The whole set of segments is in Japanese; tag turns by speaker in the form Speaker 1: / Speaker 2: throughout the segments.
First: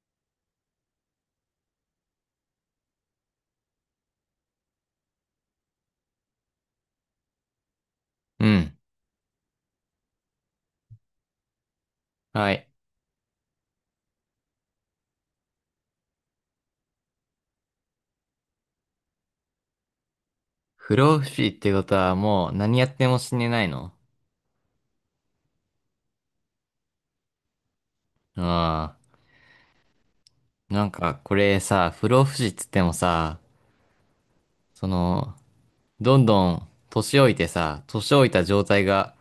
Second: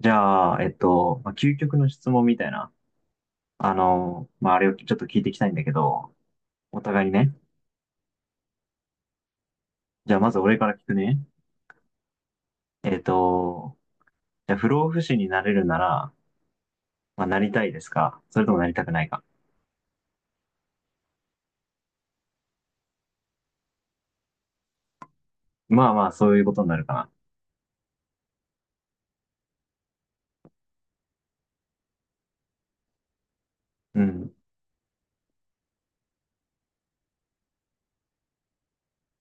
Speaker 1: じゃあ、まあ、究極の質問みたいな、あの、まあ、あれをちょっと聞いていきたいんだけど、お互いにね。
Speaker 2: うん。
Speaker 1: じゃあ、まず俺から聞くね。
Speaker 2: はい。
Speaker 1: えっと、じゃあ、不老不死になれるなら、まあ、なりたいですか、それともなりたくないか？
Speaker 2: 不老不死ってことはもう何やっても死ねないの？
Speaker 1: まあまあ、そういうことになるかな。
Speaker 2: ああ。なんかこれさ、不老不死っつってもさ、
Speaker 1: うん。
Speaker 2: その、どんどん年老いてさ、年老いた状態が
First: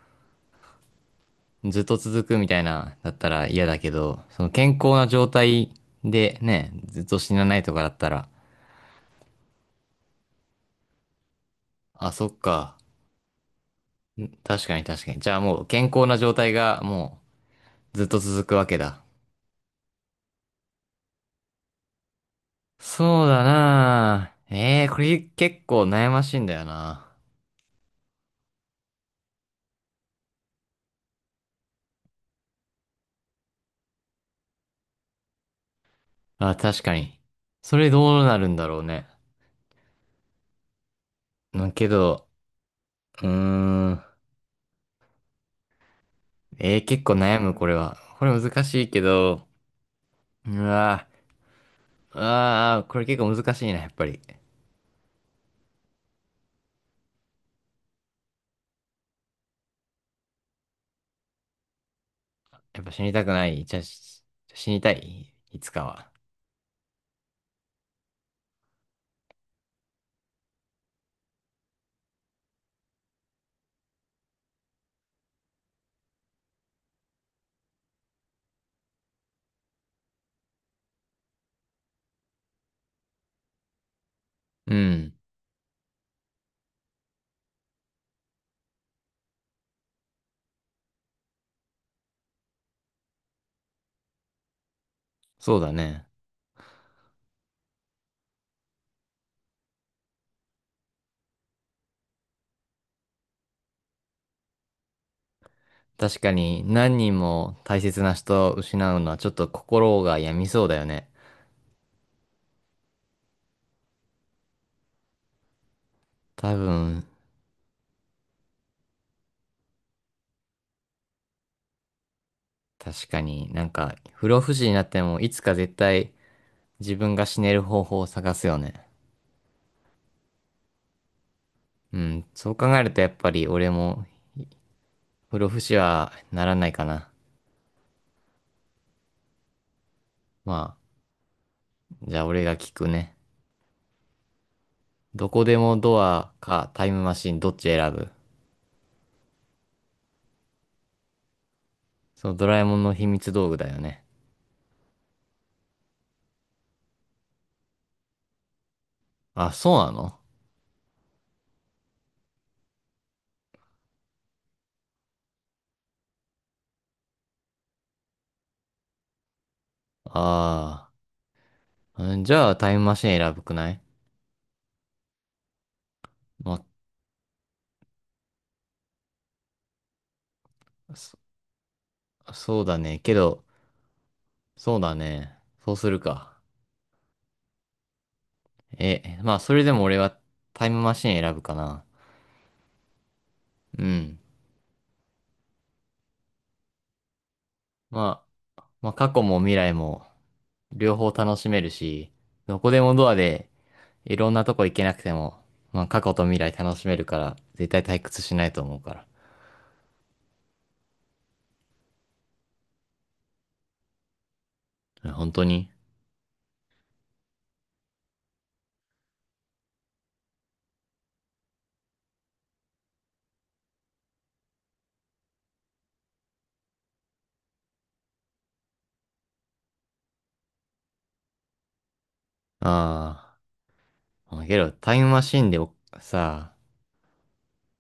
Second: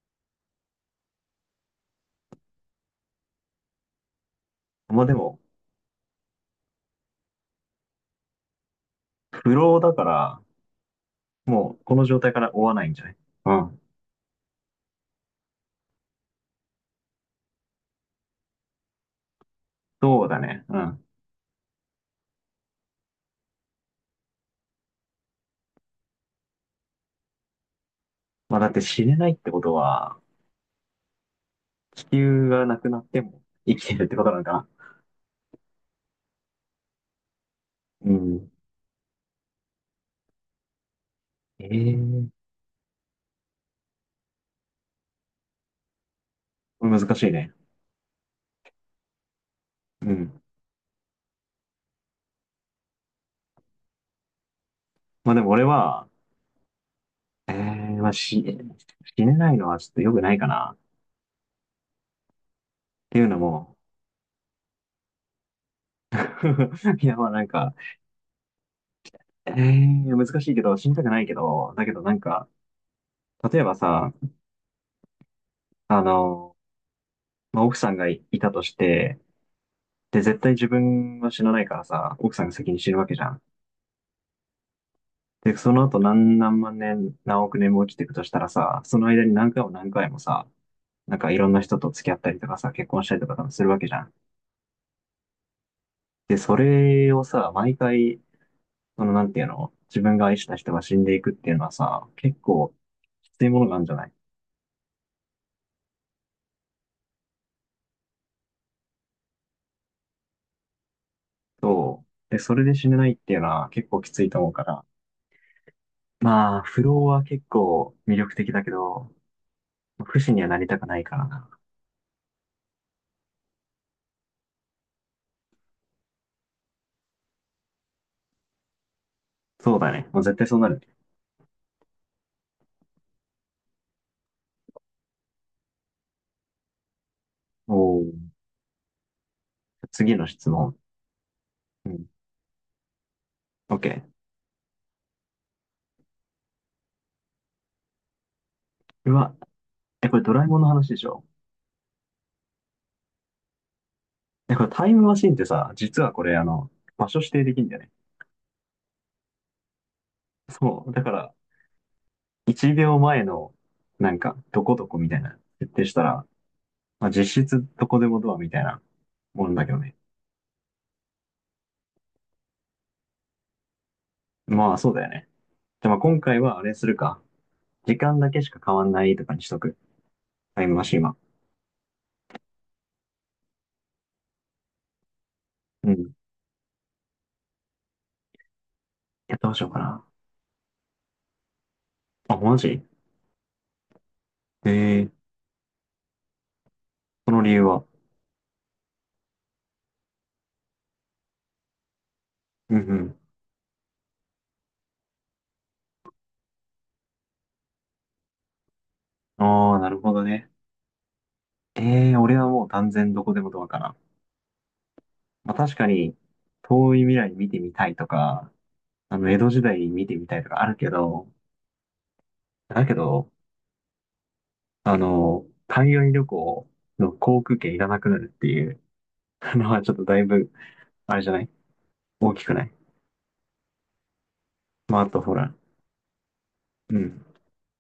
Speaker 2: ずっと続くみたいな、だったら嫌だけど、その健康
Speaker 1: まあ
Speaker 2: な
Speaker 1: で
Speaker 2: 状
Speaker 1: も、
Speaker 2: 態でね、ずっと死なないとかだったら、
Speaker 1: 不老だから、もう、この
Speaker 2: あ、
Speaker 1: 状
Speaker 2: そ
Speaker 1: 態
Speaker 2: っ
Speaker 1: から追わ
Speaker 2: か。
Speaker 1: ないんじゃない？うん。
Speaker 2: 確かに確かに。じゃあもう健康な状態がもうずっと続くわけだ。
Speaker 1: そうだね。うん。
Speaker 2: そうだなあええー、これ結構悩ましいんだよな。
Speaker 1: まあ、だって死ねないってことは、地球がなくなっても生きてるってことなのかな？
Speaker 2: あ、確かに。それ
Speaker 1: う
Speaker 2: どうなる
Speaker 1: ん。
Speaker 2: んだろうね。けど、
Speaker 1: ええ、
Speaker 2: うーん。
Speaker 1: これ
Speaker 2: 結構
Speaker 1: 難しい
Speaker 2: 悩
Speaker 1: ね。
Speaker 2: む、これは。これ難しいけど、
Speaker 1: うん。
Speaker 2: うわー、あー、これ結構難しいな、やっぱり。
Speaker 1: まあでも俺は、えー、まあ死ねないのはちょっと良くないかな。っ
Speaker 2: やっぱ死に
Speaker 1: てい
Speaker 2: た
Speaker 1: う
Speaker 2: く
Speaker 1: の
Speaker 2: ない。じ
Speaker 1: も、
Speaker 2: ゃあ、死にたい。いつかは。
Speaker 1: いやまあなんか、難しいけど、死にたくないけど、だけどなんか、例えばさ、あの、まあ、奥さんがいいたとして、で、絶対自分は死なないからさ、奥さんが先に死ぬわけじゃん。
Speaker 2: うん。
Speaker 1: で、その後何万年、何億年も生きていくとしたらさ、その間に何回も何回もさ、なんかいろんな人と付き合ったりとかさ、結婚したりとか多分するわけじゃん。
Speaker 2: そうだね。
Speaker 1: で、それをさ、毎回その、なんていうの、自分が愛した人が死んでいくっていうのはさ、結構きついものがあるんじゃない？
Speaker 2: 確かに、何人も大切な人を失うのはちょっと心が病みそうだよね。
Speaker 1: そう。で、それで死ねないっていうのは結構きついと思うから。
Speaker 2: 多
Speaker 1: まあ、不老
Speaker 2: 分、
Speaker 1: は結構魅力的だけど、不死にはなりたくないからな。
Speaker 2: 確かになんか、不老不死になっても、いつか絶対自分が死ねる方法を探すよね。
Speaker 1: そうだね。もう絶対そうなる。
Speaker 2: うん、そう考えるとやっぱり俺も不老不死はならないかな。
Speaker 1: おお。次の質
Speaker 2: ま
Speaker 1: 問。
Speaker 2: あ、
Speaker 1: うん。
Speaker 2: じゃあ俺が聞くね。
Speaker 1: OK。
Speaker 2: どこでもドアかタイムマシンどっち選ぶ？
Speaker 1: うわ、え、これドラえもんの話でしょ？
Speaker 2: そのドラえもんの秘密道具だよね。
Speaker 1: え、これタイムマシンってさ、実はこれあの、場所指定できるんだよね。
Speaker 2: あ、そうなの？
Speaker 1: そう。だから、1秒前の、なんか、どこどこみたいな、設定したら、まあ、実質どこでもドアみたいなもんだけどね。
Speaker 2: ああー、うん、じゃあタイムマシン選ぶくない？
Speaker 1: まあそうだよね。じゃあまあ今回
Speaker 2: ま
Speaker 1: はあれするか。時間だけしか変わんないとかにしとく。タイムマ
Speaker 2: あ、
Speaker 1: シンは。
Speaker 2: そうだね。けど、そうだね。そうす
Speaker 1: う
Speaker 2: る
Speaker 1: ん。
Speaker 2: か。え、ま
Speaker 1: や
Speaker 2: あ
Speaker 1: ど
Speaker 2: そ
Speaker 1: うし
Speaker 2: れ
Speaker 1: よう
Speaker 2: で
Speaker 1: か
Speaker 2: も俺
Speaker 1: な。
Speaker 2: はタイムマシン選ぶかな。
Speaker 1: あ、マジ？
Speaker 2: うん。
Speaker 1: ええ、その理由は？
Speaker 2: まあ、まあ、過去も未来も両方楽しめるし、どこ
Speaker 1: うん
Speaker 2: で
Speaker 1: う
Speaker 2: もドア
Speaker 1: ん。
Speaker 2: でいろんなとこ行けなくても、まあ過去と未来楽しめるから、絶対退屈しないと思うか
Speaker 1: ああ、なるほどね。ええ、俺はもう断然どこでもドアかな。
Speaker 2: ら。本当
Speaker 1: まあ
Speaker 2: に、
Speaker 1: 確かに、遠い未来見てみたいとか、あの、江戸時代見てみたいとかあるけど、だけど、あの、海外旅行の航空券いらなくなるっていうのはちょっとだいぶあれじゃない？大きくない？
Speaker 2: ああ。けど、
Speaker 1: まあ、あとほら、
Speaker 2: さ
Speaker 1: うん。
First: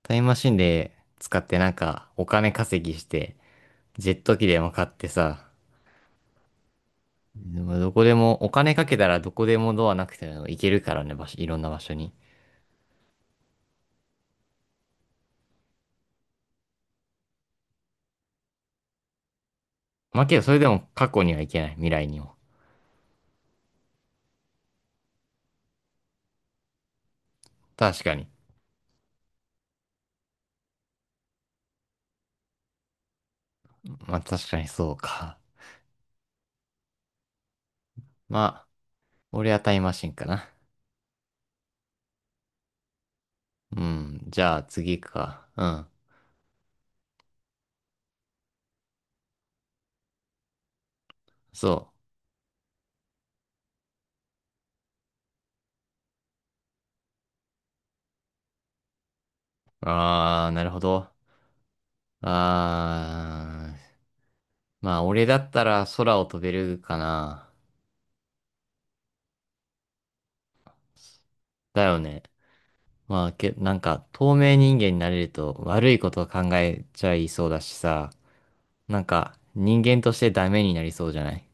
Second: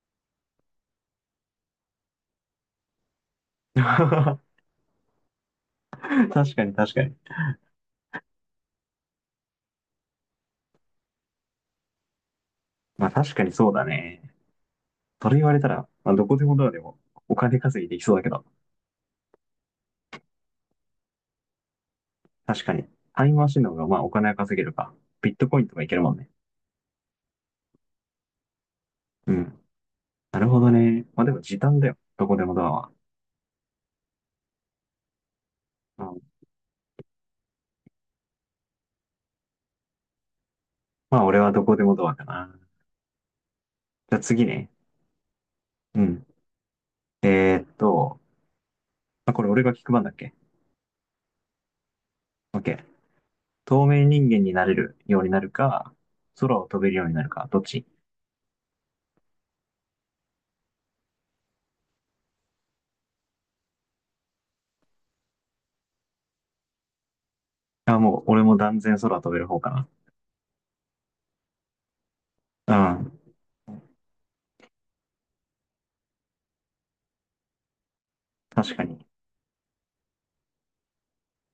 Speaker 2: タイムマシンで使ってなんかお金稼ぎして、ジェット
Speaker 1: 確
Speaker 2: 機でも買ってさ、
Speaker 1: かに確かに。
Speaker 2: でもどこでも、お金かけたらどこでもドアなくても行けるからね、場所、いろんな場所に。
Speaker 1: まあ確かにそうだね。それ言われたら、まあどこでもドアでもお金稼ぎできそうだけど、
Speaker 2: まあけど、それでも過去には行けない、未来にも。
Speaker 1: 確かに。タイムマシンの方がまあお金は稼げるか。ビットコインとかいけるもんね。
Speaker 2: 確かに。
Speaker 1: うん。なるほどね。まあでも時短だよ。どこでもドアは。
Speaker 2: まあ確かにそうか。
Speaker 1: うん、
Speaker 2: まあ、俺はタイムマシンかな。
Speaker 1: まあ俺はどこでもドアかな。
Speaker 2: う
Speaker 1: じゃあ
Speaker 2: ん、じ
Speaker 1: 次
Speaker 2: ゃあ
Speaker 1: ね。
Speaker 2: 次行くか。うん。
Speaker 1: うん。えーっと、まあ、これ俺が聞く番だっけ？
Speaker 2: そ
Speaker 1: OK。透明人間になれるようになるか、空を飛べるようになるか、どっち？
Speaker 2: う。ああ、なるほど。ああ、まあ、俺だったら空を飛べるかな。
Speaker 1: あ、もう、俺も断然空飛べる方か
Speaker 2: だよね。
Speaker 1: な。う
Speaker 2: まあ、
Speaker 1: ん。
Speaker 2: なんか、透明人間になれると悪いことを考えちゃいそうだしさ、
Speaker 1: 確か
Speaker 2: なん
Speaker 1: に。
Speaker 2: か、人間としてダメになりそうじゃない？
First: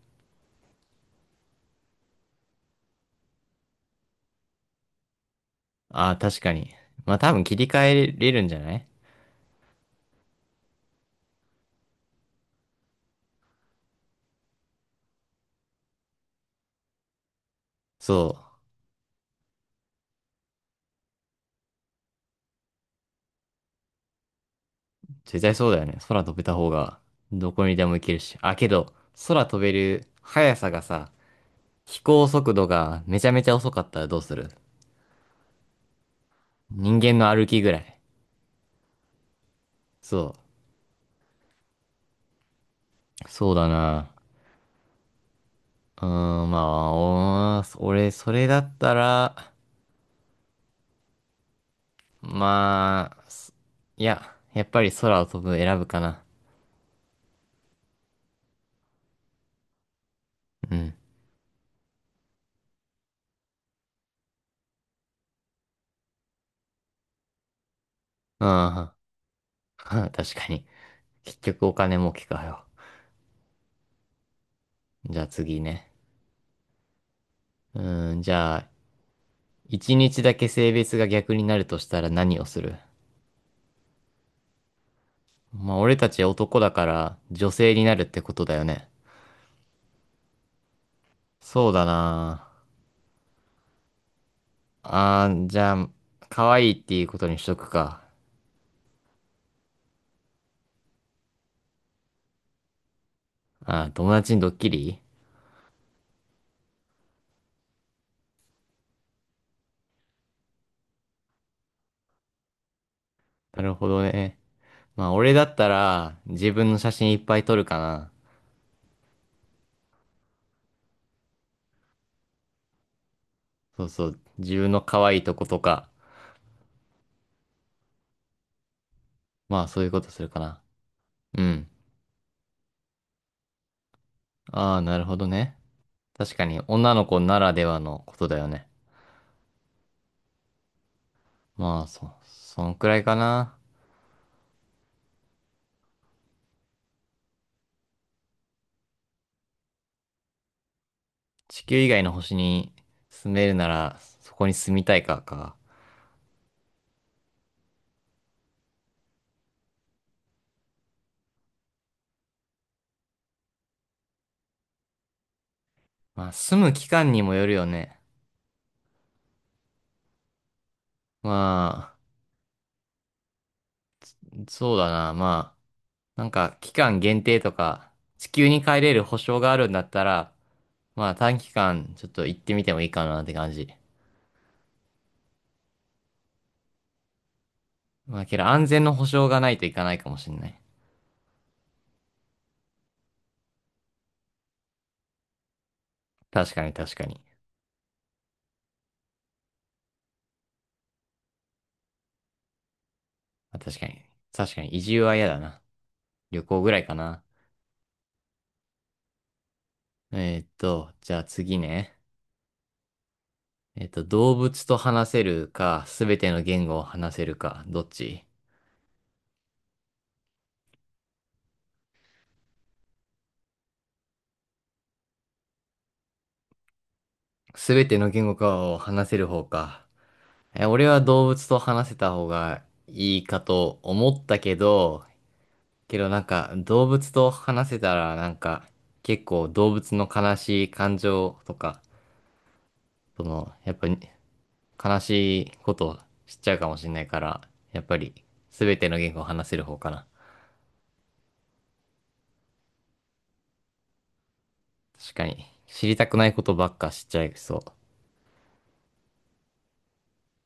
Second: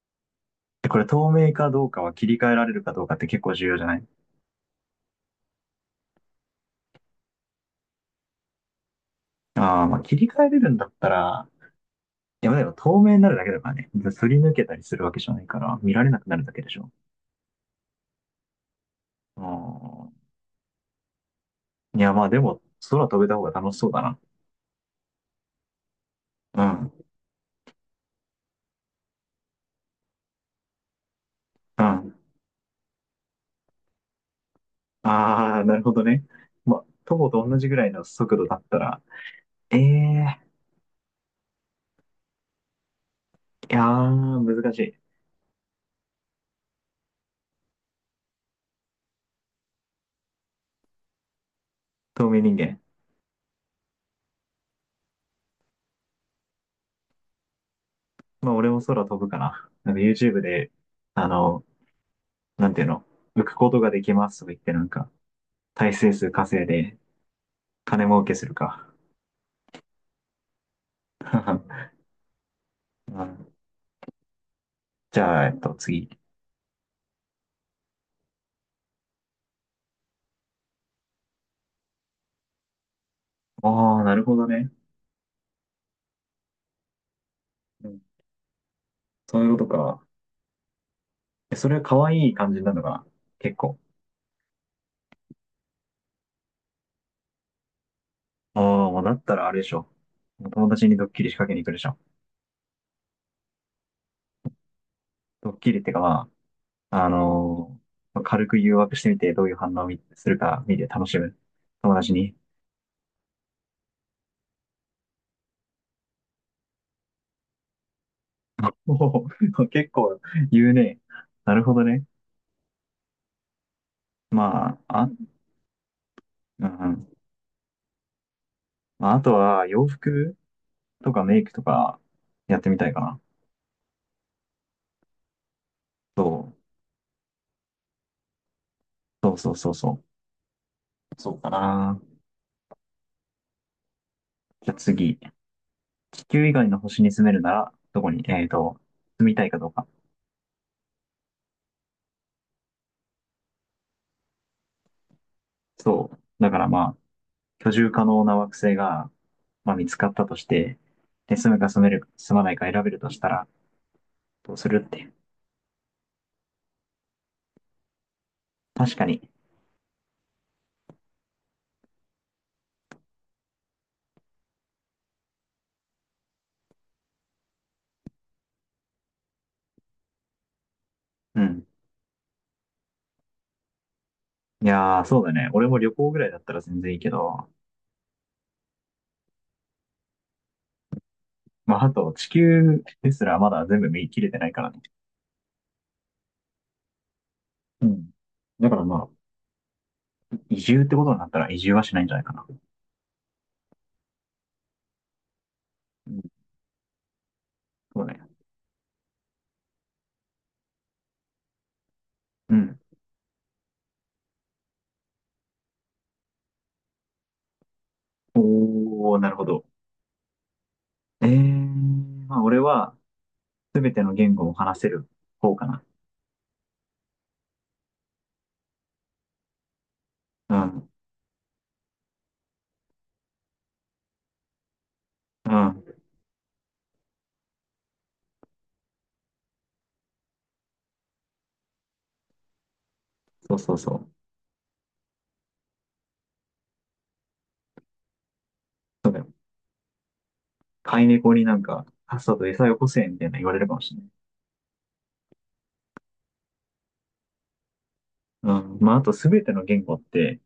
Speaker 1: で、これ透明かどうかは切り替えられるかどうかって結構重要じゃない？
Speaker 2: ああー、確かに。まあ、多分切り替えれるんじゃない？
Speaker 1: ああー、まあ切り替えれるんだったら、いや、でも透明になるだけだからね。すり抜けたりするわけじゃないから、見られなくなるだけでしょ。
Speaker 2: そう。
Speaker 1: うん。いや、まあでも、空飛べた方が楽しそうだな。
Speaker 2: 絶対そうだよね。空飛べた
Speaker 1: う
Speaker 2: 方
Speaker 1: ん。
Speaker 2: が、どこにでも行けるし。あ、けど、空飛べる速さがさ、
Speaker 1: う
Speaker 2: 飛
Speaker 1: ん。
Speaker 2: 行速度がめちゃめちゃ遅かったらどうする？
Speaker 1: ああ、なるほどね。まあ、
Speaker 2: 人
Speaker 1: 徒
Speaker 2: 間
Speaker 1: 歩
Speaker 2: の歩
Speaker 1: と同
Speaker 2: き
Speaker 1: じ
Speaker 2: ぐ
Speaker 1: ぐ
Speaker 2: ら
Speaker 1: らい
Speaker 2: い。
Speaker 1: の速度だったら、え
Speaker 2: そ
Speaker 1: えー。
Speaker 2: う。そうだ
Speaker 1: いや
Speaker 2: な。
Speaker 1: ー、難しい。
Speaker 2: うーん、まあ、俺、それだったら、
Speaker 1: 透明人間。
Speaker 2: まあ、いや、やっぱり空を飛ぶ選ぶかな。
Speaker 1: まあ、俺も空飛ぶかな。なんか YouTube で、
Speaker 2: うん。
Speaker 1: あの、なんていうの、浮くことができますとか言って、なんか、耐性数稼いで、金儲けするか。
Speaker 2: ああ、確かに。結局お 金儲けかよ。
Speaker 1: うん。じ
Speaker 2: じゃあ
Speaker 1: ゃあ、
Speaker 2: 次ね。
Speaker 1: 次。
Speaker 2: うーん、じゃあ、一日だけ性別が逆になるとしたら何をする？
Speaker 1: ああ、なるほどね。
Speaker 2: まあ、俺たち男だから女性に
Speaker 1: う
Speaker 2: な
Speaker 1: ん。
Speaker 2: るってことだよね。
Speaker 1: そういうことか。え、そ
Speaker 2: そう
Speaker 1: れは
Speaker 2: だ
Speaker 1: 可愛い
Speaker 2: な。
Speaker 1: 感じなのが、結構？
Speaker 2: あー、じゃあ、可愛いっていうことにしとくか。
Speaker 1: ああ、もうだったらあれでしょ。もう友達にドッキリ仕掛けに行くでしょ。
Speaker 2: あー、友達にドッキリ。
Speaker 1: ドッキリってか、まあ、まあ軽く誘惑してみて、どういう反応を見するか見て楽しむ。友達に。
Speaker 2: なるほどね。まあ、俺だったら、自分の写真いっぱい撮るかな。
Speaker 1: おお、結構言うね。なるほどね。
Speaker 2: そうそう。自分
Speaker 1: ま
Speaker 2: の
Speaker 1: あ、
Speaker 2: 可
Speaker 1: あ、
Speaker 2: 愛いとことか。
Speaker 1: ううんまあ、あと
Speaker 2: ま
Speaker 1: は
Speaker 2: あ、そう
Speaker 1: 洋
Speaker 2: いうことする
Speaker 1: 服
Speaker 2: かな。
Speaker 1: とかメ
Speaker 2: う
Speaker 1: イクと
Speaker 2: ん。
Speaker 1: かやってみたいかな。
Speaker 2: ああ、なるほどね。
Speaker 1: そ
Speaker 2: 確か
Speaker 1: う、
Speaker 2: に、女の子ならではのことだよね。
Speaker 1: そうそうそうそう。そうか
Speaker 2: まあ、
Speaker 1: な。
Speaker 2: そんくらいかな。
Speaker 1: じゃあ次。地球以外の星に住めるなら、どこに、住みたいかどうか。
Speaker 2: 地球以外の星に住めるなら、そこに住みたいか。
Speaker 1: そう。だからまあ、居住可能な惑星が、まあ、見つかったとして、で、住むか住める、住まないか選べるとしたら、どうするって。
Speaker 2: まあ、住む期間にもよるよね。
Speaker 1: 確かに。
Speaker 2: まあ、そうだな。まあ、なんか期間限定とか、地球に帰れる保証があるんだったら、まあ短
Speaker 1: う
Speaker 2: 期
Speaker 1: ん。
Speaker 2: 間ちょっと行ってみてもいいかなって感じ。
Speaker 1: いやー、そうだね。俺も旅行ぐらいだったら全然いいけど、
Speaker 2: まあけど安全の保証がないといかないかもしんない。
Speaker 1: まあ、あと地球ですらまだ全部見切れてないからね。
Speaker 2: 確かに確かに。
Speaker 1: うん。だからまあ、移住ってことになったら移住はしないんじゃないかな。
Speaker 2: まあ確かに。確かに移住は嫌だな。
Speaker 1: うん、
Speaker 2: 旅行ぐらいかな。
Speaker 1: そうね。
Speaker 2: じゃあ次ね。
Speaker 1: うん。
Speaker 2: 動物と話せるか、すべての言語を話せるか、どっち？
Speaker 1: おー、なるほど。えー、まあ俺は全ての言語を話せる方かな。
Speaker 2: すべての言語かを話せる方か。
Speaker 1: う
Speaker 2: え、俺
Speaker 1: ん。
Speaker 2: は動物と話せた方がいいかと思ったけど、
Speaker 1: うん。
Speaker 2: けどなんか動物と話せたらなんか結構動物の悲しい感情とか、その
Speaker 1: そうそ
Speaker 2: やっ
Speaker 1: う
Speaker 2: ぱ
Speaker 1: そ
Speaker 2: り
Speaker 1: う。
Speaker 2: 悲しいことを知っちゃうかもしれないから、やっぱり全ての
Speaker 1: そう
Speaker 2: 言
Speaker 1: だ
Speaker 2: 語を
Speaker 1: よ。
Speaker 2: 話せる方かな。
Speaker 1: 飼い猫になんか、さっさと餌よこせみたいな言われるかもしれない。
Speaker 2: 確かに知りたくないことばっか知っちゃいそ
Speaker 1: うん。まああと全ての言語って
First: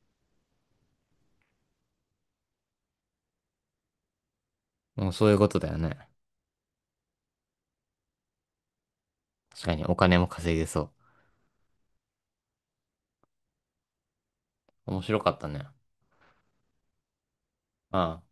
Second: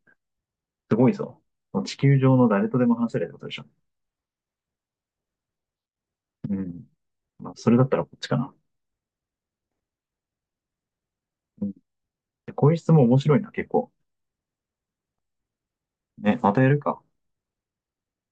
Speaker 1: すごいぞ。地球上の誰とでも話せるってことでしょ。
Speaker 2: う。もうそういうことだよね。
Speaker 1: うん。まあそれだったらこっちかな。
Speaker 2: 確かにお金も稼げそう。
Speaker 1: うん。こういう質問面白いな、結構。
Speaker 2: 面白かったね。
Speaker 1: ね、またやるか。
Speaker 2: ああ。